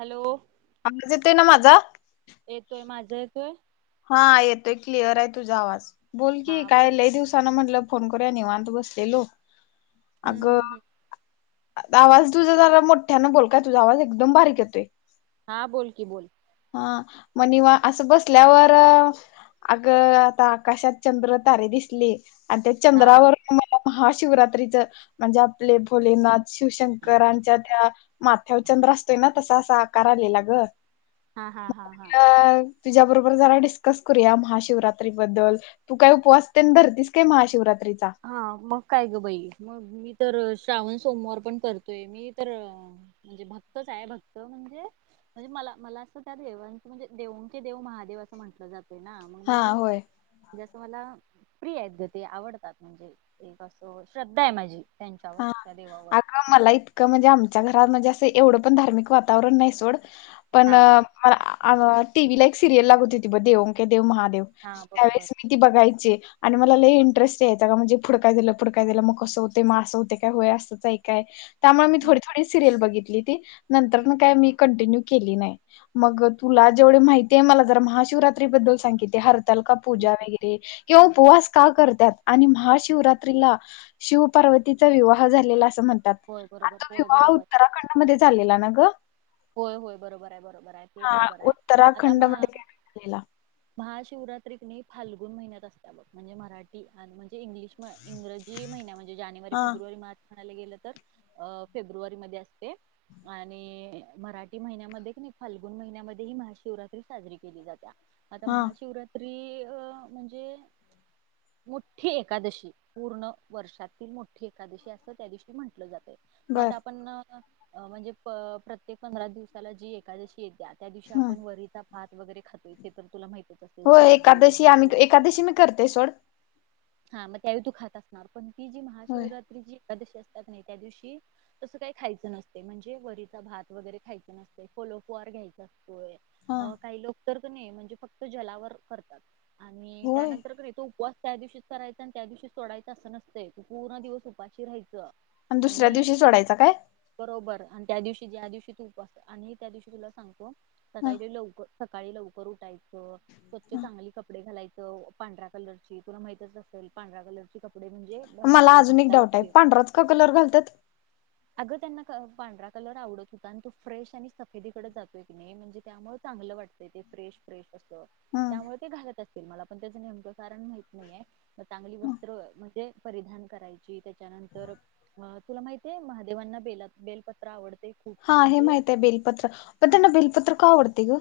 Hello आज येत आहे ना माझा येतोय माझा येतोय हा येतोय क्लिअर आहे तुझा आवाज बोल की हा बोल काय लही दिवसान म्हटलं फोन करूया निवांत बसलेलो हम्म अगं हम् हम् आवाज तुझा जरा मोठ्यानं बोलताय तुझा आवाज एकदम बारीक येतोय हा बोल की बोल हा म निवा असं बसल्यावर अगं आता आकाशात चंद्र तारे दिसली आणि त्या हा चंद्रावर मला महाशिवरात्रीचं म्हणजे आपले भोलेनाथ शिवशंकरांच्या त्या माथ्यावर चंद्र असतोय ना तसा असा कलेला ग हा हा हा हा अ तुझ्या बरोबर जरा डिस्कस करूया महाशिवरात्रीबद्दल तू काय उपवासते रतीस काय महाशिवरात्रीचा हा मग काय ग बाई मग मी तर श्रावण सोमवार पण करतोय मी तर म्हणजे भक्तच आहे भक्त म्हणजे म्हणजे मला मला असं त्या देवांचे म्हणजे देऊणचे देव महादेव असं म्हटलं जाते ना मग हा मी होय जसं मला प्रिय आहेत ग ते आवडतात म्हणजे एक असं श्रद्धा आहे माझी त्यांच्यावर त्या देवावर. ह मला इतकं म्हणजे आमच्या घरात म्हणजे असं एवढं पण धार्मिक वातावरण नाही सोड पण. हा म टीव्ही ला एक सिरियल लागत होती बघ दे ओक देव महादेव हा बरोबर त्यावेळेस मी. मला बघायची आणि मला इंटरेस्ट यायं का म्हणजे फुडकाय दिलं फुडकाय दिलं मग कसं होते मग असं हो. काय अस काय त्यामुळे मी हम्म थोडी थोडी. सिरयल बघितली त नंतर काय मी कंटिन्यू केली नाही. मग तुला जेवढे माहितीय आहे मला जरा महाशिवरात्री बद्दल सांग की ते हरतालिका पूजन वगैरे. किंवा उपवास का करतात आणि महाशिवरात्रीला शिवपार्वती. तिचा विवाह झालेला अस म्हणतात होय आ बरोबर तो होय विवाह बरोबर उत्तराखंडमध्ये झालेला ना ग. होय होय बरोबर आहे बरोबर आहे ते हा बरोबर आहे आता उत्तराखंड महा. मध्ये काय झालेला महाशिवरात्री फाल्गुन महिन्यात असत बघ म्हणजे मराठी आणि म्हणजे इंग्लिश. इंग्रजी महिन्या म्हणजे जानेवारी हा फेब्रुवारी मार्च. म्हणाला गेलं तर अ फेब्रुवारी मध्ये असते आणि. मराठी महिन्यामध्ये क नाही फाल्गुून महिन्यामध्ये ही महाशिवरात्री साजरी केली जाते आता हा महाशिवरात्री अ म्हणजे मोठी एकादशी पूर्ण वर्षातील मोठी एकादशी असं त्या दिवशी म्हटलं जाते बर मग आपण म्हणजे प्रत्येक पंधरा दिवसाला जी एकादशी येते. त्या दिवशी हम्म आपण वरीचा भात वगैरे खातोय हे तर तुला माहितचत. हो एकादशी आम्ही एकादशी मी करते सोड. हा मग त्यावेळी तू खात असणार पण ती जी होय महाशिवरात्री जी. एकादशी असतात नाही त्या दिवशी तसं काही खायचं नसते म्हणजे वरीचा भात. वगैरे खायच नसत फलोपुहार घ्यायच असतोय हा अ काही लोक. तर नाही म्हणजे फक्त जलावर करतात आणि होय त्यानंतर नाही तो उपवास. त्या दिवशीच करायचं आणि त्या दिवशी सोडायचं असं नसतंय तू पूर्ण दिवस उपाशी राहायचं. आणि दुसऱ्या दिवशी सोडायचा काय? बरोबर आणि त्या दिवशी ज्या दिवशी तू उपास आणि त्या दिवशी तुला सांगतो हा, सकाळी लवकर सकाळी लवकर उठायचं. स्वच्छ हा. चांगली कपडे घालायचं. पांढरा - - कलरची तुला माहितच असेल पांढऱ्या कलरची कपडे म्हणजे मला अ अजून एक भक्ताला डाऊट आहे प्रिय पांढराच का कलर घालतात. अगं त्यांना पांढरा कलर आवडत हो - - ता कारण तो फ्रेश आणि सफेदीकडे जातोय की नाही म्हणजे त्यामुळे चांगलं वाटतय ते फ्रेश फ्रेश अस ह त्यामुळे ते घालत असतील. मला पण त्याचं नेमकं कारण माहित नाईआय. चांगली वस्त्र म्हणजे परिधान करायची त्याच्यानंतर अ तुला माहिती हाय महादेवांना बेला बेलपत्र आवडतयं खूप. हा हे म्हणजे माहिती हाय बेलपत्र. पण त्यांना बेलपत्र का आवडतयं गं?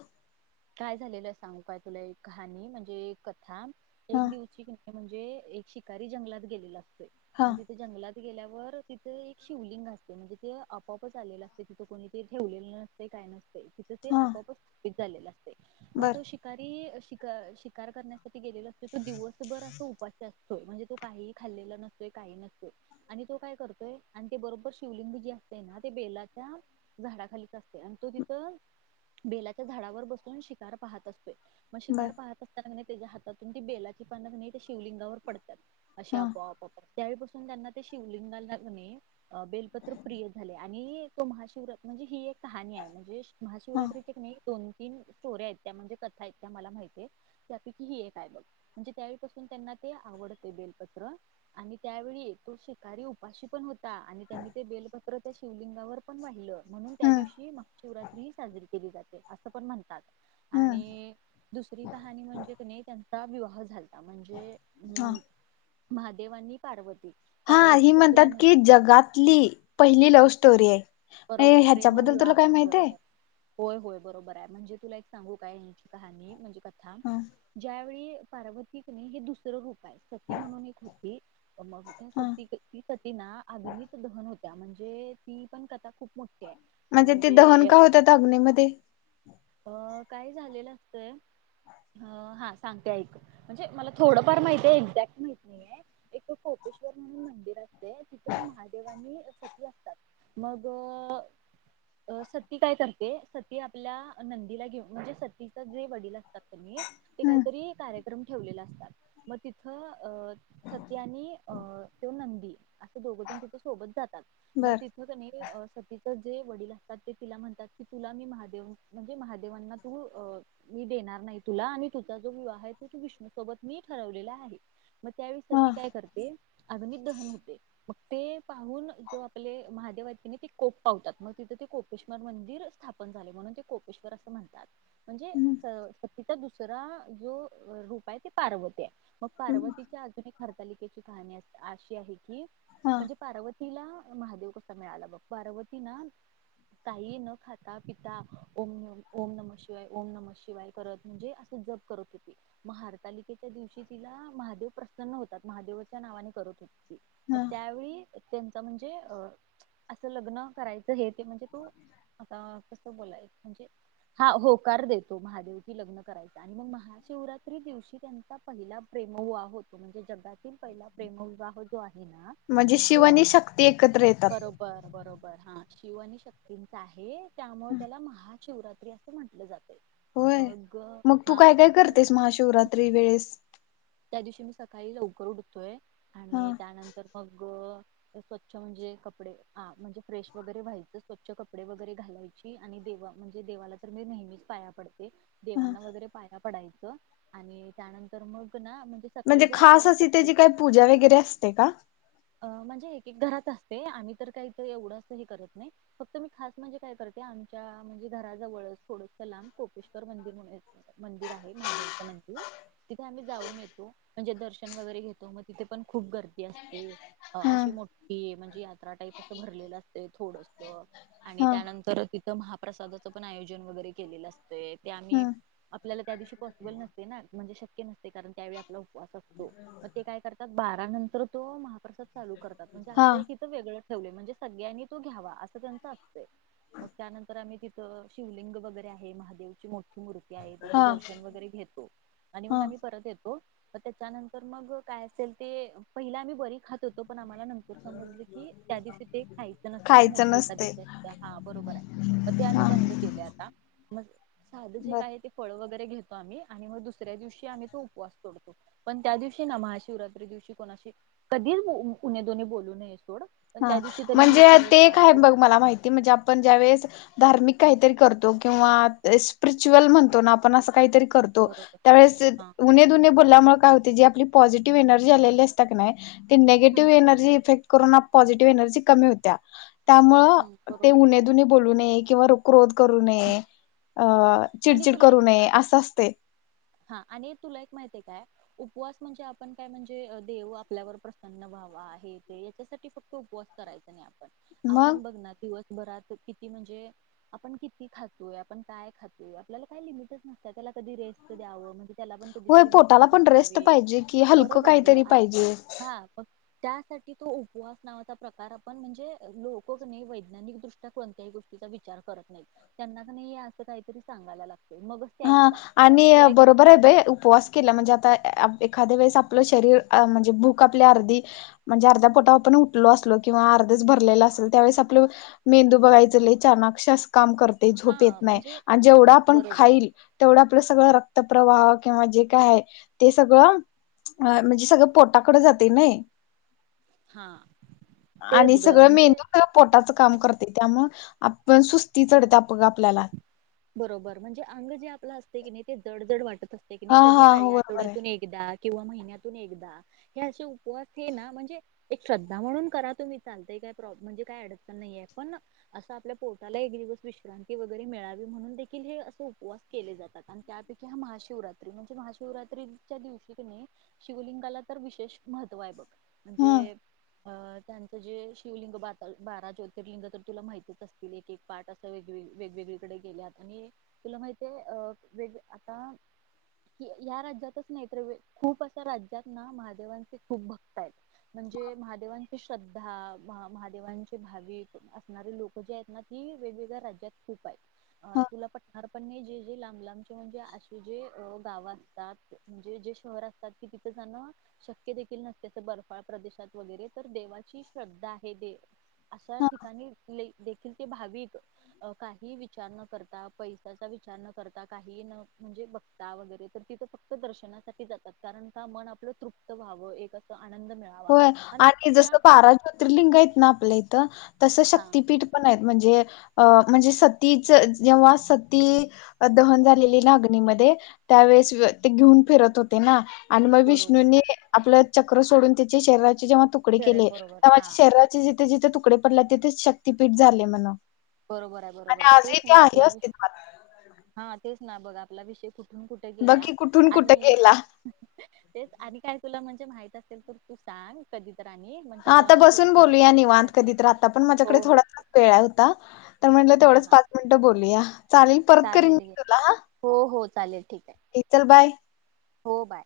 काय झालेलं सांगू काय तुला एक कहाणी म्हणजे कथा हा एक दिवची कनी - - म्हणजे एक शिकारी जंगलात गेलेला असतोय हा आणि तिथं - - जंगलात गेल्यावर तिथे एक शिवलिंग असते म्हणजे ते आपोआपच आलेलं असते तिथं कोणीतरी ठेवलेलं नसत काय नसतयं तिथ ते हा आपोआपच स्थपित झालेलं असतयं मग बर तो शि शीकारी शिकार करण्यासाठी गेलेला असतो तो दिवसभर अस उपााशी अस होय म्हणजे तो काही खाल्लेला नसतोय काही नसतोय. आणि तो काय करतोय आणि ते बरोबर शिवलिंग जे असतयं ना ते बेलाच्या- - झाडाखालीच असतयं आणि तो तिथं बेलाच्या झाडावर बसु [unintelligible] शिकार पाहत असतोयं. पण बर शिकार पाहत - - असताना त्याच्या हातातून ती बेलाची पाना शिवलिंगावर पडत्यात अशी हा आपोआप त्यावेळीपासून त्यांना ते शिवलिंगाना कनी बेलपत्र प्रिय झाले आणि महाशिवरात म्हणजे ही एक कहाणी आहे म्हणजे. हा महाशिवरात्रीचे कनी दोन तीन स्टोऱ्या आहेत त्या म्हणजे कथा आहेत त्या मला माहिती हाईत. त्यापैकी ही एक आहे बघ म्हणजे त्यावेळीपासून त्यांना ते आवडते बेलपत्र. आणि त्यावेळी तो शिकारी उपाशी पण हो - - ता आणि त्यांनी ते बेलपत्र त्या शिवलिंगावर पण वाहिलं म्हणून त्या हम्म दिवशी महाशिवरात्री साजरी केली जाते असं पण म्हणतात हम्म आणि दुसरी कहाणी म्हणजे कनी त्यांचा विवाह झालता म्हणजे हा अं महादेवांनी पार्वती. हा पार्वती ही तर म्हणतात तुला माहित की जगातली पहिली लव्ह स्टोरी हाय. आणि बरोबर ह्याच्याबद्दल तुला प्रेमविवाह काय माहित हाय. बरोबर होय, होय. बरोबर हाय म्हणजे तुला एक सांगू काय याची कहाणी म्हणजे कथा ह ज्यावेळी पार्वती कनी हे दुसरं रूप- - काय सती म्हणून एक होती मग त्या हा स ती सती ना अग्नीत दहन होत त्या म्हणजे ती पण कथा खूप मोठी हाय. म्हणजे ते दहन का होत्यात अग्नेमध्ये? अ काय झालेलं असतंय. हा. सांगते ऐक. म्हणजे मला थोडंफार माहिती हाय एक्झॅक्ट माहीत नाहीये. एक कोपेश्वर म्हणून मंदिर अस - - ते तिथं महादेवानी सती असतात मग - - अ सती काय करते सती आपल्या नंदीला घेऊन म्हणजे सतीचा जे वडील असतात कनी ते हम्म काहीतरी कार्यक्रम ठेवलेला असतात मग तिथ अ सती आणि अ तो नंदी - - असं दोघं जण तिच्या सोबत जातात. मग बर तिथं कनी सतीच जे वडील असतात ते तिला म्हणतात की तुला मी महादेव म्हणजे महादेवांना तू अ मी देणार नाही तुला आणि तुझा जो विवाह आहे तो त विष्णू सोबत मी ठरवलेला आहे. मग त्यावेळेस हा ती काय करते. आग्नित दहन होते. मग ते पाहून जो आपले महादेव आहेत तिने ते कोप पावतात मग तिथे ते कोपेश्वर मंदिर स्थापन झाले म्हणून ते कोपेश्वर असं म्हणतात. म्हणजे हम्म, सक्तीचा दुसरा जो रूप आहे ते पार्वती आहे मग पार्वतीच्या अजून एक हरतालिकेची कहाणी अस अशी आहे की हा म्हणजे पार्वतीला महादेव कसा मिळाला बघ पार्वती ना काही न खाता पिता ओम ओम नम शिवाय ओम नम शिवाय करत म्हणजे असं जप क करत ते म हारतालिकेच्या दिवशी तिला महादेव प्रसन्न होतात महादेवाच्या नावाने करत होते ती मग हा त्यावेळी त्यांचा म्हणजे अ असं लग्न करायचं हे ते म्हणजे तू आता कसं बोलाय म्हणजे हा होकार देतो महादे की ल्न करायचं आणि मग महा शिवरात्री दिवशी त्यांचा पहिला प्रेमवुवा होतो म्हणजे जगातील पहिला प्रेमविवाह जो आहे ना म्हणजे शिवनी शक्ती एकत्र येतात बर बरोबर हा शिव आणि शक्तींचा आहे त्यामुळे त्याला महाशिवरात्री असे म्हंटले जाते होय मग तू काय काय करतेस महाशिवरात्री वेळेस त्या दिवशी मी सकाळी लवकर उठतोय हा आणि त्यानंतर मग स्वच्छ म्हणजे कपडे म्हणजे फ्रेश वगैरे व्हायचं स्वच्छ कपडे वगैरे घालायचे आणि देव म्हणजे देवाला तर मी नेहमीच पाया पडते हा देवांना वगैरे पायया पडायचं आणि त्यानंतर मग ना म्हणजे म्हणजे सकाळी जर खास आपल्याला अशी शक्य त्याची काही पूजा वगैरे असते का अ म्हणजे एक एक घरात असते आम्ही तर काही तर एवढंच हे करत नाही फक्त मी खास म्हणजे काय करते आमच्या म्हणजे घराजवळच थोडंस सं लांब कोपेश्वर मंदिर म्हणून य मंदिर आहे महादेवचं मंदिर तिथे आम्ही जाऊन येतो म्हणजे दर्शन वगैरे घेतो मग तिथे पण खूप गर्दी असते अ हा अशी मोठी म्हणजे यात्रा टाईप असं भरलेलं असते थोडसत आणि हा त्यानंतर तिथं महाप्रसादाचं पण आयोजन वगैरे केलेलं असतंय ते आम्ही हम्म आपल्याला त्या दिवशी पॉसिबल नसते ना म्हणजे शक्य नसते कारण त्यावेळी आपला उपवास असतो मग ते काय करतात बारा नंतर तो महाप्रसाद चालू करतात म्हणजे हा असं एक इथं वेगळं ठेवले म्हणजे सगळ्यांनी तो घ्यावा असं त्यांचं असतंय मग त्यानंतर आम्ही तिथं शिवलिंग वगैरे आहे महादेवची मोठी मूर्ती आहे त्याच हा दर्शन वगैरे घेतो आणि मग हा आम्ही परत येतो त्याच्यानंतर मग काय असेल ते पहिले आम्ही बरी खात होतो पण आम्हाला नंतर समजलं की त्या दिवशी ते खायचं नसते खायचं मोठी नसते एखकादवशी हा बरोबर आहे मग ते आम्ही हा बंद ता साध जे बर काय आहे ते फळ वगैरे घेतो आम्ही आणि मग दुसऱ्या दिवशी आम् तूपवासतोडतो पण त्या दिवशी ना महाशिवरात्री दिवशी कोणाशी कधीच उ् दोन्ही बोलू नये सोड पण हा त्या दिवशी तरी म्हणजे ते शिवीगाळ काय बघ मला माहिती म्हणजे आपण ज्यावेेळेस धार्मिक काहीतरी करतो किंवा स्पिरिच्युअल म्हणतो ना आपण असं काहीतरी करतो बरोबर हा त्याळेु बल्यामुळे काय हो ज आपली पॉझिटिव्ह एनर्जी आलेली असात नाही ते हम्म नेगेटिव्ह एनर्जी इफेक्ट करूनना पॉझिटिव्ह एनर्जी कमी होत हम्म त्यामुळं ते बरोबर उणेधुणे बोलू नये किंवा रोक रोध करू नये अ आणि चिडचिड तुला करू एक नये असं असते हा आणि तुला एक माहिती आहेय काय उपवास म्हणजे आपण काय म्हणजे देव आपल्यावर प्रसन्न व्हावा आहे ते याच्यासाठी फक्त उपवास करायचा मग आपण बघ ना दिवसभरात किती म्हणजे आपण किती खातोय आपण काय खातोय आपल्याला काय लिमिटच नसत त्याला कधी रेस्ट द्यावं म्हणजे त्याला पण होय कधीतरी पोटाला विश्रांती पण रेस्ट ठहावी पाहिजे कि हलकं बरोबर ग काहीतरी आ पाहिजे हा प त्यासाठी तो उपवास नावाचा प्रकार आपण म्हणजे लोकक नाही वैज्ञानिक दृष्ट कोण्या गोष्टी विचार करत नाही त्यांना अस कातरी सांगाय लाग हा आणि बरोबर उपवास केला म्हणजे आता एखाद्या वेळेस आपलं शरीर म्हणजे भूक आपल्या अर्धी म्हणजे अर्ध्या पोटा आपण उठलो असलो किंवा अर्धेच भरलेलं असेल त्यावेळेस आपलं मेंदू बघायच चानाक्षस काम करते झोप हा येत नाही म्हणजे आणि जेवढा आपण बरोबर खाईल तेवढं आपलं सगळं रक्त प्र्रवाह किंवा जे काय आहे ते सगळं अ म्हणजे सगळं पोटाकडे जाते नाही हा आणि तेच ग सगळं म्हणजे मेंदू पोटाचं काम करते त्यामु आपण सुस्ती चढते आपघ आपल्याला बरोबर म्हणजे अंग जे आपलं असते की नाही ते जडजड वाटत असते नाही हा कधी हा खाली हो बरोबर आहे आठवड्यातून एकदा किंवा महिन्यातून एकदा हे असे उपवास हे ना म्हणजे एक श्रद्धा म्हणून करा तुम्ही चालताय काय प्रॉ् म्हणजे काय अडचतण नाहीे पण असं आपल्या पोटाला एक दिवस विश्रांत की वगैरे मिळावी म्हणून देखील हे असे उपवास केले जातात आणि त्यापैकी हा महाशिवरात्री म्हणजे महाशिवरात्री च्या दिवशीने शिवलिंगाला तर विशेष महत्त्व आहे बघ म्हणजे ह अ त्यांचं जे शिवलिंग ब बारा ज्योतिर्लिंग तर तुला माहतीच असतील एक एक पाठ असं वेग वेगवेगळीकडे गेल्या आणि तुला माहिित आहे अ वेग आता की ह्या राज्यातच नाही तर खूप अशा राज्यात ना महादेवांचे खूप भक्त आहेत म्हणजे महादेवांची श्रद्धा महादेवांचे भाविक असणारे लोक े आहेत ना ती वेगवेगळ्या राज्य प तुला पारपण जे जे लांब लांबचे म्हणजे असेे गावं असतात म्हणजे जे शहर असतात कि तिथं जाण शक्य देखील नसते अस बर्फाळ प्रदेशात वगैरे तर देवाची श्रद्धा आहे दे अशा ह ठिकाणी देखील ते भाविक अ काही विचार न करता पैसाचा विचार न करता काही न म्हणजे बघ वगैरे तर तिथं फक्त दर्शनासाठी जातात कारण का मन आपलं तृप्त व्हावं एक अस आनंद मिळा होय आणि जसं बारा ज्योतिर्लिंग आहेत ना आपल्या इथं तसं हा शक्ततीपीठ पण आहेत म्हणजे अ म्हणजे सतीच जेव्हा सती दहन झालेली ना अग्नीमध्येध्ये त्यावेेळेस ते घेऊन फिरत होते ना आणि मग बरोबर विष्णूनी आपलं चक्र सोडून त्याचे शरीराचे जेव्हा तुकडे शरीर केले बरोबर तेव्हाझ हा शरी जिथे जिथे तुकडे पडले तिथे शक्तीपीठ झाले म्हणा बरोबर आहे बरोबर आहे तेच ना आपला अस्तित्वात हा तेच ना बघ आपला विषय कुठ ून कुठे बघ गेला की कुठून कुठे आणि गेला तेच आणि काय तुला म्हणजे माहित असेल तर तू सांग कधी तर आणि म्हणजे आता मला बसून थोडस बोलूया जायचं आहे ग निवांध बाहेर कधी राहता पण हो माझ्याकडे हो थोडा वेळा हो म्हणलं हा तेवढंच हा पाच मिनिटं बोलया चालेल परत करीन चालेल मी घे. तुला हा हो हो चालेल ठीक आहे इतर बाय हो बाय